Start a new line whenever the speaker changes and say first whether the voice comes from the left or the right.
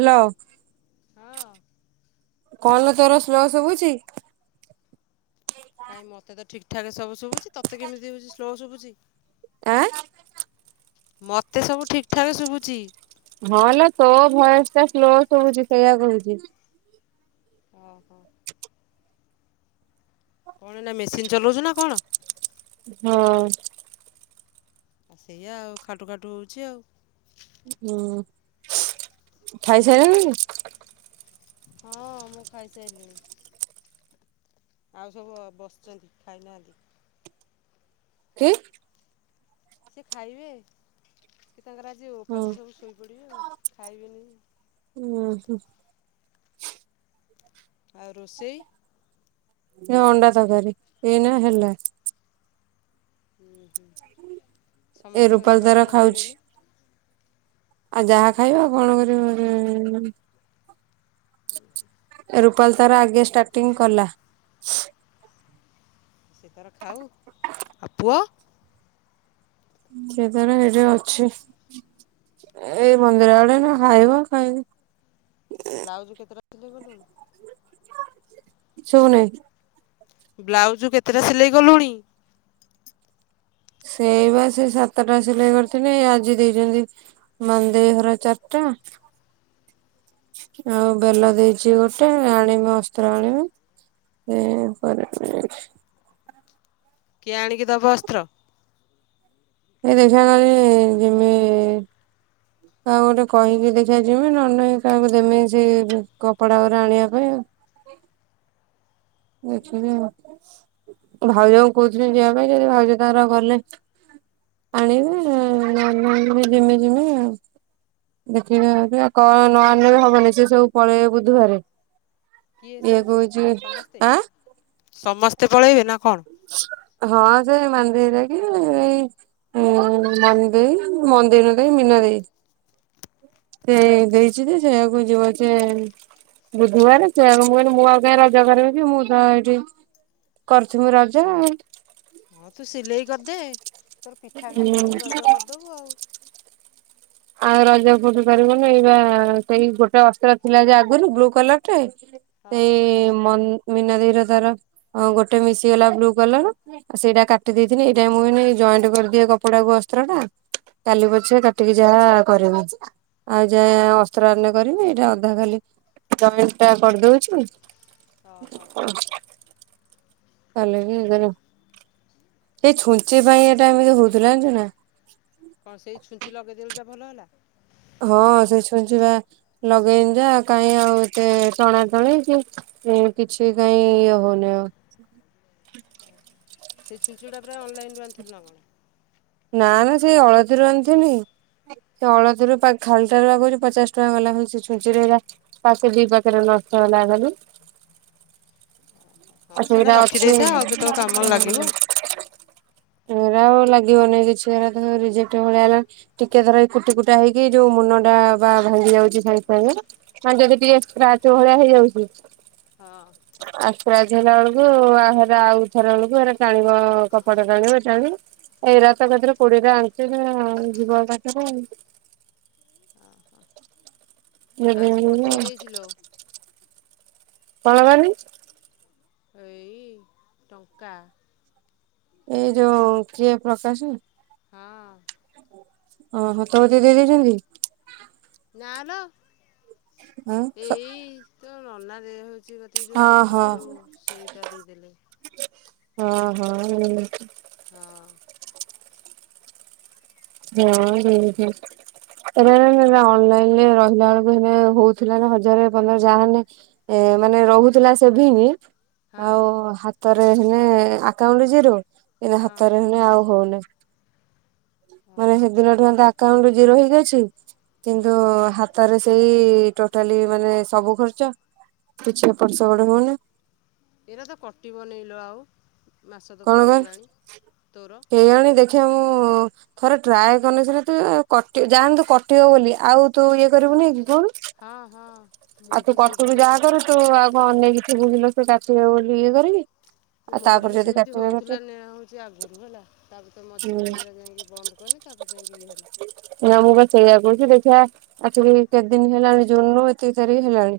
right: Hello
left: ହଁ।
right: କଣ ଲୋ ତୋର ସ୍ଲୋ ସୁବୁଚି।
left: କାଇଁ ମତେ ଠିକ୍ ଠାକ୍ ସବୁ ଶୁବୁଚି ତତେ କେମତି ହୋଉଛି ସ୍ଲୋ ଶୁଭୁଛି।
right: ଆଁ।
left: ମତେ ସବୁ ଠିକ୍ ଠାକ୍ ଶୁବୁଚି।
right: ହଁଲେ ତୋ ଭୟସ ଟା ସ୍ଲୋ ଶୁଭୁଛି ସେଇୟା କହୁଛି।
left: ଓହୋ। କଣ ଏଇନା ମେସିନ ଚଲାଉଛୁ ନା କଣ?
right: ହଁ।
left: ଆ ସେଇଆ ଆଉ ଖାଟୁ ଖାଟୁ ହଉଛି ଆଉ।
right: ହୁଁ ଖାଇସାଇଲଣି?
left: ହଁ ମୁଁ ଖାଇସାଇଲିଣି। ଆଉ ସବୁ ବସଛନ୍ତି ଖାଇନାହାନ୍ତି।
right: କି?
left: ସେ ଖାଇବେ କି ତାଙ୍କର ଆଜି
right: ହଁ
left: ଉପାସ ସବୁ ଶୋଇପଡ଼ିବେ ଆଉ ଖାଇବେନି।
right: ଉଁ ହୁଁ।
left: ଆଉ ରୋଷେଇ?
right: ଏ ଅଣ୍ଡା ତକାରି ଏଇନା ହେଲା।
left: ଉଁ ହୁଁ।
right: ଏ ରୂପାଲି ତାର ଖାଉଛି। ଆଉ ଯାହା ଖାଇବ ଆଉ କଣ କରିପାରିବୁ
left: ଉ ହୁଁ।
right: ଏ ରୂପାଲି ତାର ଆଗେ ଷ୍ଟାର୍ଟିଂ କଲା।
left: ସେତାର ଖାଉ ଆଉ ପୁଅ?
right: ସିଏ ତାର ଏଇଠି ଅଛି। ଏ ମନ୍ଦିର ଆଡେ ଏଇନା ଖାଇବ ଖାଇନି।
left: ବ୍ଲାଉଜ୍ କେତେଟା ସିଲେଇ କଲୁଣି?
right: ଶୁଭୁନି।
left: ବ୍ଲାଉଜ କେତେଟା ସିଲେଇ କଲୁଣି?
right: ସେଇ ବା ସେଇ ସାତଟା ସିଲେଇ କରିଥିଲି ଆଜି ଦେଇଛନ୍ତି ମାନ୍ଦେଇ ଘର ଚାରିଟା। ଆଉ ବେଲା ଦେଇଛି ଗୋଟେ ଆଣିମି ଅସ୍ତ୍ର ଆଣିମି। ଏ [unintelligible]
left: କିଏ ଆଣିକି ଦବ ଅସ୍ତ୍ର?
right: ଏଇ ଦେଖିଆ ନହେଲେ ଜୀମି କାହାକୁ ଗୋଟେ କହିକି ଦେଖିଆ ଜିମି ନହେଲେ ନାହିଁ କାହାକୁ ଦେମି ସେ କପଡା ଗୁରା ଆଣିବା ପାଇଁ ଆଉ। ଦେଖିବା ଭାଉଜଙ୍କୁ କହୁ ଯିବା ପାଇଁ ଯଦି ଭାଉଜ ତାଙ୍କର ଗଲେ ଆଣିବେ ନହେଲେ ନାହିଁ ଯଦି ଜିମି ଜିମି ଆଉ। ଦେଖିବା ଆଉ କଣ ନଆଣିଲେବି ହବନି ସେ ସବୁ ପଳେଇ ବୁଧବାରେ। କିଏ
left: ସବୁ ଯିବେ
right: କହୁଛି
left: ସମସ୍ତେ?
right: ଆଁ
left: ସମସ୍ତେ ପଳେଇବେ ନା କଣ?
right: ହଁ ସେଇ ମନ୍ଦେଇ ହରିକା କି ଏଇ ହୁଁ ମନି ଦେଇ ମନ୍ଦେର ନୁହେଁ ତ ଏଇ ମିନା ଦେଇ। ସେଇ ଦେଇଛି ସେଇଆକୁ ଯିବ ଯେ ବୁଧବାର ସେୟାକୁ ମୁଁ କିହିଲି ମୁଁ ଙ୍କାଇ ଆଉ ରଜ କରିବି କି ମୁଁ ତ ଏଇଠି କରୁଥିମି ରଜା।
left: ହଁ ତୁ ସିଲେଇ କରିଦେ ତୋର ପିଠା ଖାଇକି ଖାଲି
right: ହୁଁ
left: ରଜ କରିଦବୁ ଆଉ।
right: ଆଉ ରଜ ବୁଲି ପାରିବିନି ଏଇ ପା ସେଇ ଗୋଟେ ଅସ୍ତ୍ର ଥିଲା ଯେ ଆଗରୁ ବ୍ଲୁ କଲର ଟେ
left: ହଁ
right: ଏଇ ମନ ମିନା ଦେଇର ତାର ଗୋଟେ ମିଶିଗଲା ବ୍ଲୁ କଲର। ଆଉ ସେଇଟା କାଟି ଦେଇଥିଲି ଏଇଟା ମୁଁ କହିଲି ଜଏଣ୍ଟ କରିଦିଏ କପଡାକୁ ଅସ୍ତ୍ର ଟା। କାଲି ପଛେ କାଟିକି ଯାହା କରିମି। ଆଉ ଯାଏ ଅସ୍ତ୍ର ଆଣିନେ କରିମି ଏଇଟା ଅଧା ଖାଲି [unintelligible] ଟା କରିଦଉଛୁ।
left: ଓହୋ
right: [inaudible] କଲିକି ଇଏକରିମି ଏଇ ଛୁଞ୍ଚି ପାଇଁ ଏଟା ଏମିତି ହଉଥିଲା ଜାଣିଛୁ ନା।
left: କଣ ସେଇ ଛୁଞ୍ଚି ଲଗେଇଦେଲୁ ଯା ଭଲ ହେଲା।
right: ହଁ ସେ [unintelligible] ବା ଲଗେଇନି ଯା କାହିଁ ଆଉ ଏତେ ଟଣା ଟାଣି କି ଏଁ କିଛି କାଇଁ ଇଏ ହୋଉନି ଆଉ।
left: ସେଇ ଛୁଞ୍ଚି ଟା ପୁରା ଅନଲାଇନ୍ ରୁ ଆଣିଥିଲୁ ନା କଣ।
right: ନା ନା ସେଇ ଅଳତିରୁ ଆଣିଥିନି। ସେ ଅଳତିରୁ ପା ଖାଲଟାରେ ପା କୋହୂଚି ପଚାଶ ଟଙ୍କା ଗଲା ଖାଲି ସେଇ ଛୁଞ୍ଚି। [unintelligible] ପାକେଟ୍ ଦିଇ ଦି ପାକେଟ୍ ନଷ୍ଟ ହେଲା ଖାଲି।
left: ହଁ
right: ଆଉ
left: ସେଇଟା
right: ସେଇରା ଅଛି।
left: ରଖିଦେଇଥା ଆଉ କେତେବେଳେ କାମରେ ଲାଗିବ।
right: ଏରା ଆଉ ଲାଗିବନି କିଛି ଏରା ତ ରିଜେକ୍ଟ ଭଳିଆ ହେଲାଣି। ଟିକେ ଧର ଏଇ କୁଟି କୁଟା ହେଇକି ଯୋଉ ମୁନଟା ବା ଭାଙ୍ଗି ଯାଉଛି ସାଙ୍ଗ ସାଙ୍ଗେ। ହାଁ ଯଦି ଟିକେ ସ୍କ୍ରାଚ୍ ଭଳିଆ ହେଇଯାଉଛି।
left: ହଁ।
right: ଆଁ ସ୍କ୍ରାଚ୍ ହେଲା ଆଳୁକୁ [unintelligible] ଆଉଥର ବେଳୁକୁ ହେରା ଟାଣିବ କପଟା ଟାଣିବ। [unintelligible] ଏଇରା ତ ଏକାଥରେ କୋଡିଏ ଟା ଆଞ୍ଚି [unintelligible] ଯିବ ଏକାଥରେ ଆଉ।
left: ଅହଁ।
right: [unintelligible]
left: ଅ ଏଇ ଟଙ୍କା।
right: ଏଇ ଯୋଉ କିଏ ପ୍ରକାଶ ଭାଇ।
left: ହଁ।
right: ଅହଁ ତୋରୋ ଦେଇଦେଇ ଯାଇଛନ୍ତି।
left: ନାଁ ଲୋ
right: ହଁ ହଁ
left: ଏଇ ତୋ ନନା ଦେହ ହୋଉଛି କ ତି ଯେଉଁ
right: ହଁ
left: ଆଣିଥିଲୁ ଯେଉଁ ସେଇଟା ଦେଇଦେଲେ।
right: ହଁ ହଁ ହୁଁ।
left: ହଁ।
right: ହଁ ହୁଁ ହୁଁ। [unintelligible]
left: ଉଁ
right: ହେରା ଅନଲାଇନ ରେ ରହିଲା ଆଳୁକୁ ହେରା ହୋଉଥୁଲା ନା ହଜାର ପନ୍ଦର ଯାହାନେ ଏ ମାନେ ରହୁଥୁଲା ସେଭିଙ୍ଗି।
left: ହଁ
right: ଆଉ ହାତରେ ହେନେ ଆକାଉଣ୍ଟୁ ଜିରୋ ଏଇନା
left: ହଁ
right: ହାତରେ ହେଲେ ଆଉ ହୋଉନି। ମାନେ
left: ଓହୋ
right: ହେଦିନଠୁ [unintelligible] ଆକାଉଣ୍ଟୁ ଜିରୋ ହେଇକି ଅଛି କିନ୍ତୁ
left: ହୁଁ।
right: ହା ତରେ ସେଇ ଟୋଟାଲି ମାନେ ସବୁ ଖର୍ଚ୍ଚ କିଛି ଏପଟ୍ ସେପଟ୍ ହୋଉନି।
left: ଏରା ତ କଟିବ ନେଇ ଲୋ ଆଉ ମାସ ତ ପଳେଇଗଲାଣି ତୋରୋ।
right: [unintelligible] ଖେ ମୁଁ ଥରେ ଟ୍ରାଏ କନେ ସିନା ତୁ ଆଉ କଟି ଯାହାହେନେ ତୁ କଟିବ ବୋଲି ଆଉ ତୁ ଇଏ କରିବୁନେଇ କି କୋହୁନୁ।
left: ହଁ ହଁ।
right: ଆଉ
left: ମୁଁ
right: ତୁ
left: ତ
right: କଟୁକୁ ଯାହା
left: ସେଇଥିପାଇଁ
right: କରୁ ତୁ ଆଉ କଁ ଅନେଇକି ଥିବୁ [unintelligible] କାଟିବ ବୋଲି ଇଏ କରିକି। ଆଉ
left: ମୋରୋ
right: ତାପରେ
left: ବି
right: ଯଦି
left: ସେମିତି
right: କାଟିବେ
left: ହୋଉଥୁଲା
right: କାଟିବେ
left: [unintelligible] ହୋଉଛି ଆଗୁରୁ ହେଲା। ତାପରେ ତ ମଝିରେ
right: ହୁଁ
left: ପୁଣିରେ ହେଟା ଯାଇଁକି ବନ୍ଦ କଲି ତାପରେ ଯାଇଁକି ଇଏ ହେଲା।
right: ନା ମୁଁ ବା ସେଇଆ କୋହୁଛି ଦେଖିଆ ଆକ୍ଚୋଲି କେତେ ଦିନ ହେଲାଣି ଜୁନ ରୁ ଏତିକି ତାରିକି ହେଲାଣି।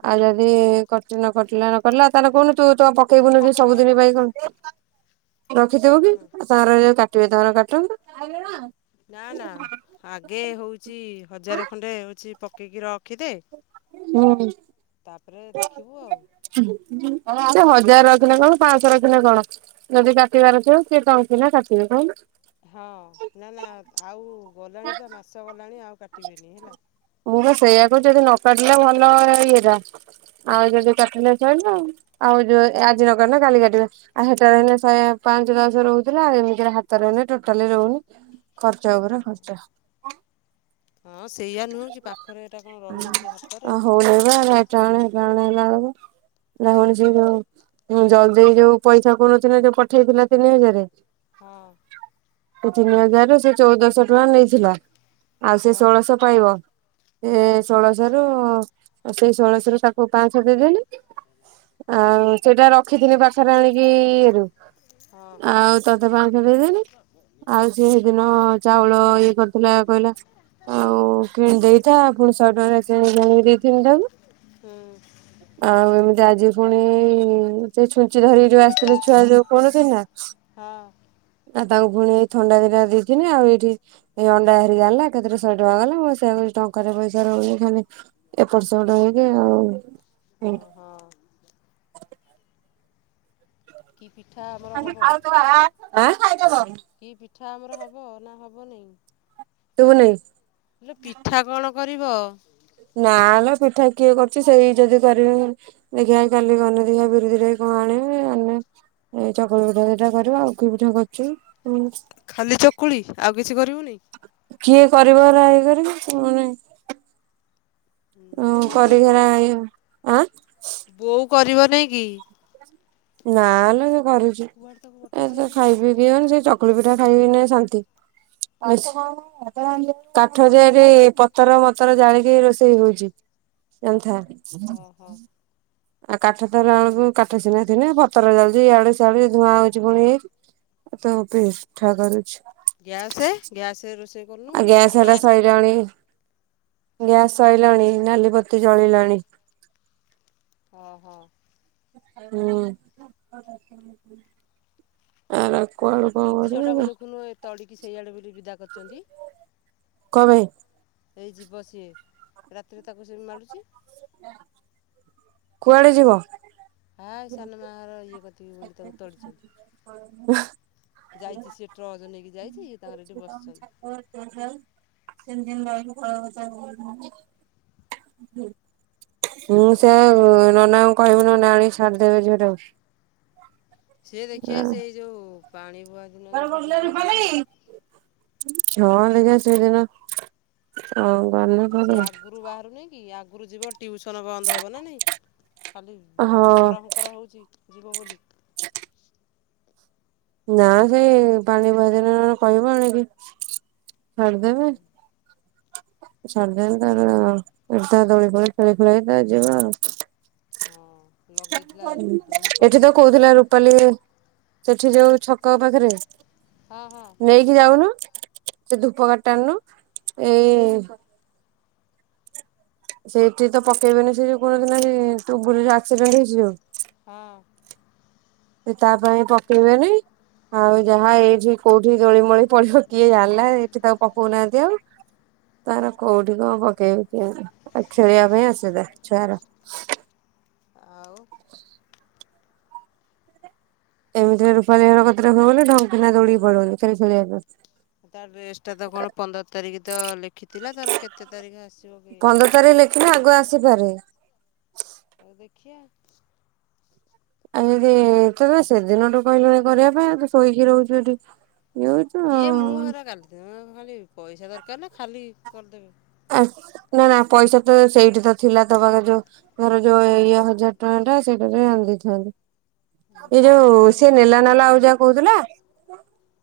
left: ହୁଁ
right: ଯଦି କରିଚି ନ କଟିଲା ନ କଟିଲା ତାହେଲେ କୋହୁନୁ ତୁ ତ ପକେଇବୁନି ବି ସବୁଦିନ ପାଇଁ କଣ
left: ହୁଁ
right: ରଖିଥିବୁ କି
left: ହୁଁ
right: ଆଉ ତାଙ୍କର [unintelligible] କାଟିବେ ତାଙ୍କର କାଟନ୍ତୁ।
left: ନା ନା ଆଗେ ହୋଉଚି ହଜାରେ ଖଣ୍ଡେ ହୋଉଛି ପକେଇକି ର
right: ହୁଁ। [unintelligible]
left: ତାପରେ ଦେଖିବୁ ଆଉ
right: ସେଇ ହଜାର ରଖିଲେ କଣ ପାଁଶହ ରଖିଲେ କଣ। ଯଦି କାଟିବାରଥିବ ସିଏ [unintelligible] ନା କାଟିବେ କୋହୁନୁ।
left: ହଁ ନା ନା ଆଉ ଗଲାଣି ପା ମାସ ଗଲାଣି ଆଉ କାଟିବେନି ହେଲା।
right: ମୁଁ ପା ସେୟା କୋ ଯଦି ନ କାଟିଲା ଭଲ ଇଏଟା
left: ହଁ
right: ଆଉ ଯଦି କାଟିଲେ ସଇିଲା ଆଉ। ଆଉ ଯୋ ଏ ଆଜି ନ କାଟିଲେ କାଲି କାଟିବେ। ଆଉ ହେଟାରେ ହେନେ ଶୟା ପାଞ୍ଚ ଦଶ ରୋହୁଥିଲା ଏମିତିରେ ହାତରେ ହେନେ ଟୋଟାଲି ରୋହୁନି। ଖର୍ଚ୍ଚ ଉପରେ ଖର୍ଚ୍ଚ।
left: ହଁ ସେଇଆ ନୁହୁଁ କି ପାଖରେ ଏଇଟା କଣ ରହିବ କି ହାତରେ।
right: [unintelligible] [unintelligible] ହୁଁ ଜଲ୍ ଦେଇ ଯୋଉ ପଇସା କହୁନଥିନା ଯୋଉ ପଠେଇଥିଲା ତିନି ହଜରେ
left: ହଁ।
right: ସେ ତିନି ହଜାରରୁ ସେ ଚଉଦଶହ ଟଙ୍କା ନେଇଥିଲା। ଆଉ ସେ
left: ହଁ
right: ଷୋଳଶ ପାଇବ। ଏ ଷୋଳସ ରୁ ସେଇ ଷୋଳସ ରୁ ତାକୁ ପାଞ୍ଚଶହ ଦେଇଦେଲି। ଆଁ ସେଇଟା ରଖିଥିନି [unintelligible] [unintelligible] ଆଣିକି ଇଏରୁ
left: ହଁ
right: ଆଉ ତୋତେ ପାଞ୍ଚଶହ ଦେଇଦେନି ଆଉ ସେହିଦିନ ଚାଉଳ ଏ
left: [unintelligible]
right: ଆଉ କିଣି ଦେଇଥା ପୁଣି ଶହେ ଟଙ୍କାରେ କିଣିକି ଆଣିକି ଦେଇଥେନି ତାକୁ।
left: ହୁଁ।
right: ଆଉ ଏମିତି ଆଜି ଫୁଣି ସେ ଛୁଞ୍ଚି ଧରିକି ଯୋଉ ଆସିଥିଲେ ଛୁଆ ଯୋଉ [unintelligible] ନା
left: ହଁ।
right: ଆଉ ତାଙ୍କୁ ଫୁଣି ଏଇ ଥଣ୍ଡା ଦିଟା ଦେଇିଥିନି ଆଉ ଏଇଠି ଏଇ ଅଣ୍ଡା ହେରିକା ହେଲା। ଏକାଥେରେ ଶହେ ଟଙ୍କା ଗଲା ମୁଁ ସେଇଆ କହୁଚି ଟଙ୍କାରେ ପଇସା ରହୁନି ଖାଲି ଏପଟ୍ ସେପଟ୍ ହେଇକି ଆଉ
left: ଓହୋ। କି ପିଠା [unintelligible]
right: [inaudible]
left: କି ପିଠା ଆମର ହବ ନା ହବନେଇଁ?
right: ତୁବୁନେଇଁ।
left: [unintelligible] ପିଠା କଣ କରିବ?
right: ନା ଲୋ ପିଠା କିଏ କରୁଚି ସେଇ ଯଦି କରିବି ଦେଖିଆ କାଲି [unintelligible] ଏଇ ଚକୁଳି ପିଠା ଦିଟା କରିବି ଆଉ କି ପିଠା କରୁଚି।
left: ଖାଲି ଚକୁଳି ଆଉ କିଛି କରିବୁନେଇଁ?
right: କିଏ କରିବ ହେରା ଇଏ କରିକି [unintelligible]
left: ହୁଁ ବୋଉ
right: କରିକି ହେରା
left: କରିବନି କି,
right: ଇଏ ଆଁ
left: ବୋଉ କରିବନେଇଁ କି?
right: ନାଁ ଲୋ ସେ କରୁଚି,
left: କୁଆଡ଼େ ତାକୁ
right: ଏ
left: ପଠେଇଛୁ
right: ତ
left: ଏକୁଟିଆ?
right: ଖାଇବି। [unintelligible] ଚକୁଳି ପିଠା ଖାଇକିନା ଶାନ୍ତି ଆ କାଠ ଯାରେ ପତର ମତର ଜାଳିକି ରୋଷେଇ ହଉଚି। ଜାଣ୍ଥା।
left: ଓହୋ
right: ଆଉ କାଠ ତ ହେଲା ବେଳକୁ କାଠ ସିନା ଥିନେ, ପତର ଜଳୁଚି ଇଆଡେ ସଆଡେ ଧୂଆଁ ହଉଚି ପୁଣି [unintelligible] ତୋ ପେଠା କରୁଛି।
left: ଗ୍ୟାସେ-ଗ୍ୟାସେରେ ରୋଷେଇ କରୁନୁ କି?
right: ଗ୍ୟାସେଟା ସଇଲାଣି ଗ୍ୟାସ୍ ସଇଲାଣି ନାଲି ବତି ଜଳିଲାଣି।
left: ଓହୋ।
right: ହୁଁ। ଆର କୁଆଡୁ କଣ [unintelligible]
left: ତଡିକି ସେଇଆଡ଼େ ବୋଲି ବିଦା କରଚନ୍ତି।
right: କମ୍ପାଇଁ?
left: ଏଇ ଯିବ ସିଏ ରାତିରେ ତାକୁ ସେ ମାଡ଼ୁଚି।
right: କୁଆଡେ ଯିବ?
left: ଆ ସାନ ମାର ଇଏ କତିକି ବୋଲି ତାକୁ ତଡିଚନ୍ତି। ଯାଇଚି ସିଏ ଟ୍ରଚ ନେଇକି ଯାଇଚି।
right: ହୁଁ
left: ଆଉ
right: ସେୟା ନନାଙ୍କୁ କହିବୁ ନନା ଆଣିକି ଛାଡିଦେବେ ଝିଅଟାକୁ।
left: ସିଏ ଦେଖିଆ ସେଇ ଯୋଉ ପାଣି ଭୂଆ
right: କୁଆଡେ ଗଲେ ରୂପା। ଛଅ ଲେଖା ସେଇଦିନ ହ ଗଲେ ଗୁଆଡେ।
left: ଘରୁ ବାହାରୁ ନେଇ କି ଆଗରୁ ଯିବ ଟିଉସନ୍ ବନ୍ଦ ହେବ ନା ନାଇଁ ଖାଲି
right: ହଁ
left: [inaudible] ତର ତର ହେଉଛି ଯିବ ବୋଲି।
right: ନା ସେଇ ପାଣି ବାବଦରେ କହିବ ଆଣିକି। ଛାଡି
left: ହୁଁ
right: ଦେବେ। ସନ୍ଦ୍ୟରେ ତାର ଏଠୂତା ଦୋଳି ଫୋଳି ଖେଳି ଖୁଳା ତା ଯିବ ଆଉ।
left: ହଁ। ଲଗେଇଥିଲା ଦୋଳି
right: ଏଠି ତ
left: ପକୁଅ
right: କୋହୁଥିଲା ରୁପାଲି ସେଠି
left: ହଁ
right: ଯୋଉ ଛକ ପାଖରେ
left: ହଁ ହଁ
right: ନେଇି ଯାଉନୁ ସେ ଧୂପ କଠି ଟା ଆଣୁନୁ ଏଇ ସେଇଠି ତ ପକେଇବେନି ସେ ଯଉ କୋଣ ସିନା ବୁଲିରେ ଆକ୍ସିଡେଣ୍ଟ ହେଇଛି ଯୋଉ।
left: ହଁ।
right: ସେ ତା ପାଇଁ ପକେଇବେନି। ଆଉ ଯାହା ଏଇଠି କୋଉଠି ଦୋଳିମୋଳି ପଳିବ କିଏ ଜାଣିଲା ଏଇଠି ତାକୁ ପକଉନାହାନ୍ତି ଆଉ। ତାର କୋଉଠି କଣ ପକେଇବେ ଖେଳିବା ପାଇଁ ଆସୁବିଧା ଛୁଆ ଗୁରା।
left: ଆଉ।
right: ଏମିତିରେ ରୂପାଲିର କତୀରେ କଣ କହିଲୁ ଢଙ୍କିନା ଦୌଡି ପଳୋଉଚି ଖେଳିବା ପାଇଁ।
left: ତା ଡ୍ରେସ୍ଟା ତ କଣ ପନ୍ଦର ତାରିଖ ତ ଲେଖିଥିଲା ତର କେତେ ତାରିଖ ଆସିବ କେଜାଣି।
right: ପନ୍ଦର ତାରିଖ ଆଗୁଆ ଆସିପାରେ।
left: ହଉ ଦେଖିଆ।
right: ଆଉ ଯଦି ତତେ ସେଦିନଠୁ କହିଲେ କରିବା ପାଇଁ ଆଉ ତ ଶୋଇକି ରହୁଛୁ ଏଠି ଇଏ ହୁ
left: କିଏ ମୁଁ ହେରା କାଟିଦେଲି ଖାଲି ପଇସା ଦରକାର ନା ଖାଲି କରିଦେବେ।
right: ଆ ନା ନା ପଇସା ତ ସେଇଠି ତ ଥିଲା ତ ପାଖ ଯୋଉ ମୋରୋ ଯୋଉ ଇଏ ହଜାର ଟଙ୍କା ଟା ସେଇଟ ଆଣି ଦେଇଥାନ୍ତି। ଏ
left: ତୁ ସେଇଟା
right: ଯୋଉ
left: କହିଲୁ
right: ସେ
left: ତୋ
right: ନେଲାନାଲା ଆଉ ଯାହା କହୁଥିଲା।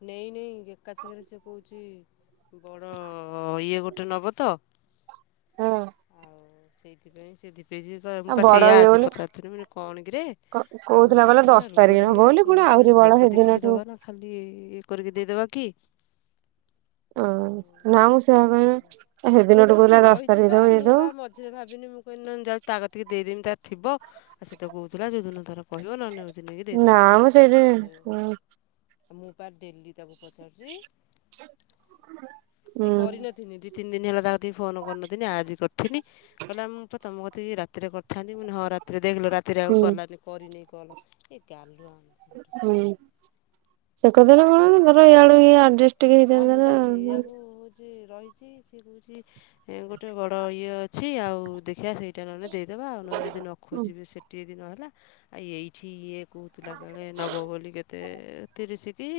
left: ନାଇଁ ନାଇଁ ଏକାଛେକରେ ସେ କହୁଛି ବଡ଼ ଇଏ ଗୋଟେ ନେବ ତ।
right: ହଁ।
left: ଆଉ ସେଇଥିପାଇଁ ସେ ଦୀପେ ଇଚି। ମୁଁ ପା
right: ବଡ
left: ସେଇଆ
right: ଇଏ
left: ଆଜି
right: ବୋଲି
left: ପଚାରୁଥିଲି ମାନେ କଣ କିରେ ଆଉ
right: କହୁଥିଲା
left: କହିଲା
right: ଦଶ
left: ରୁହ
right: ତାରିଖ ହବ ବୋଲି ପୁଣି
left: ଟିକେ
right: ଆହୁରି ବଡ
left: ଲୋକ ଦେଖିକି
right: ସେଦିନଠୁ
left: ଦବା ନା ଖାଲି ଇଏ କରିକି ଦେଇଦବା କି?
right: ଓ
left: ଆଉ
right: ନା ମୁଁ ସେହା
left: ସେଇଆକୁ
right: କହିନି ହେଦିନ ଠୁ କହୁଥିଲା ଦଶ ତାରିଖ ଦବ ଏଇ ଦବ।
left: ସେ ଭାବିନି ମୁଁ କିହିଲି ଯାଉଚି ତା କତିିକି ଦେଇଦେମି ତା ଥିବ ସେତ କହୁଥିଲା ଯୋଦିନ ତାର କହିବ ନହେଲେ ହଉଛି ନେଇକି ଦେଇଦେବା
right: ନାମଁ
left: ଆଉ
right: ସେଠି
left: ସିଏ
right: ହୁଁ।
left: ମୁଁ ପାର ଡେଲି ତାକୁ ପଚାରୁଛି
right: ହୁଁ
left: ଏ କରିନ ଦି ତିନି ଦିନ ହେଲା ତା କତିକି ଫୋନ କରିନଥିଲି ଆଜି କରିଥିନି। କହିଲା ମୁଁ ପା ତମ କତିକୁ ରାତିରେ କରିଥାନ୍ତି ମୁଁ ହଁ ରାତିରେ ଦେଖେଲୋ ରା ରାତି ରେ ଆଉ କଲାନି କରିନ କଲ ଏ ଗାଲୁ ଆମ।
right: ହୁଁ ସେ କରିଦେଲେ କଣ ଧର ଇଆଡୁ ଆଡଜଷ୍ଟ ଟିକେ ହେଇଥାନ୍ତା ନା ଆଉ।
left: ସେ ରହିଛି ସିଏ କହୁଛି ଗୋଟେ ବଡ ଇଏ ଅଛି ଆଉ ଦେଖିବା ସେଇ ସେ ନହେଲେ ଦେଇଦବା ଆଉ ନହେଲେ ଯଦି ନ ଖୋଜିବେ ସେଠି ଯଦି ନହେଲା। ଆ ଏଇଠି ଇଏ କହୁଥିଲା କାଳେ ନବ ବୋଲି କେତେ ତିରିଶ କି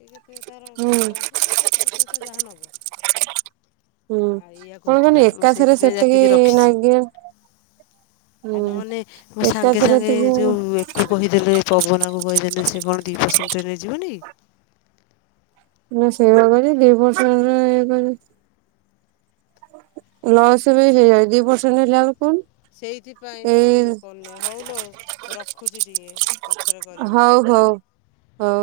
left: ଏ କେତେ ତାର ଚାଳିଶ ତାର କେତେ ପଚାଶ ତା ଯାହା ନବ।
right: ହୁଁ
left: ଆଉ ଇଆ
right: କଣ କହନି
left: କହୁଥିଲା ମୁଁ
right: ଏକାଥରେ
left: ସେଇଥିପାଇଁ
right: ସେତିକି
left: ଯାପିକି ରଖିଛି।
right: ନାଗିବ
left: ଆଉ
right: ହୁଁ
left: ନହନେ ମୋ ସାଙ୍ଗେ
right: ଏକାଥରେ
left: ସାଙ୍ଗେ
right: ଏତିକି
left: ଯୋଉ ତା କହିଦେଲେ ପବନାକୁ କହିଦେଲେ ସେ କଣ ଦି ପରସେଣ୍ଟ ରେ ନେଇ ଯିବନି କି?
right: ମୁଁ ସେଇଆ କହିଲି ଦି ବର୍ଷରେ ଇଏ କହିଲେ। ଲସ୍ ଏବେ ହେଇଯଏ ଦି ପରସେଣ୍ଟ ହେଲାବେଳୁ କୁ କହୁନୁ।
left: ସେଇଥିପାଇଁ ତ ଇଏ କରୁନି ହଉଲୋ ରଖୁଛି ଟିକେ। ପଛରେ କରିମି
right: ହଉ ହଉ ହଉ।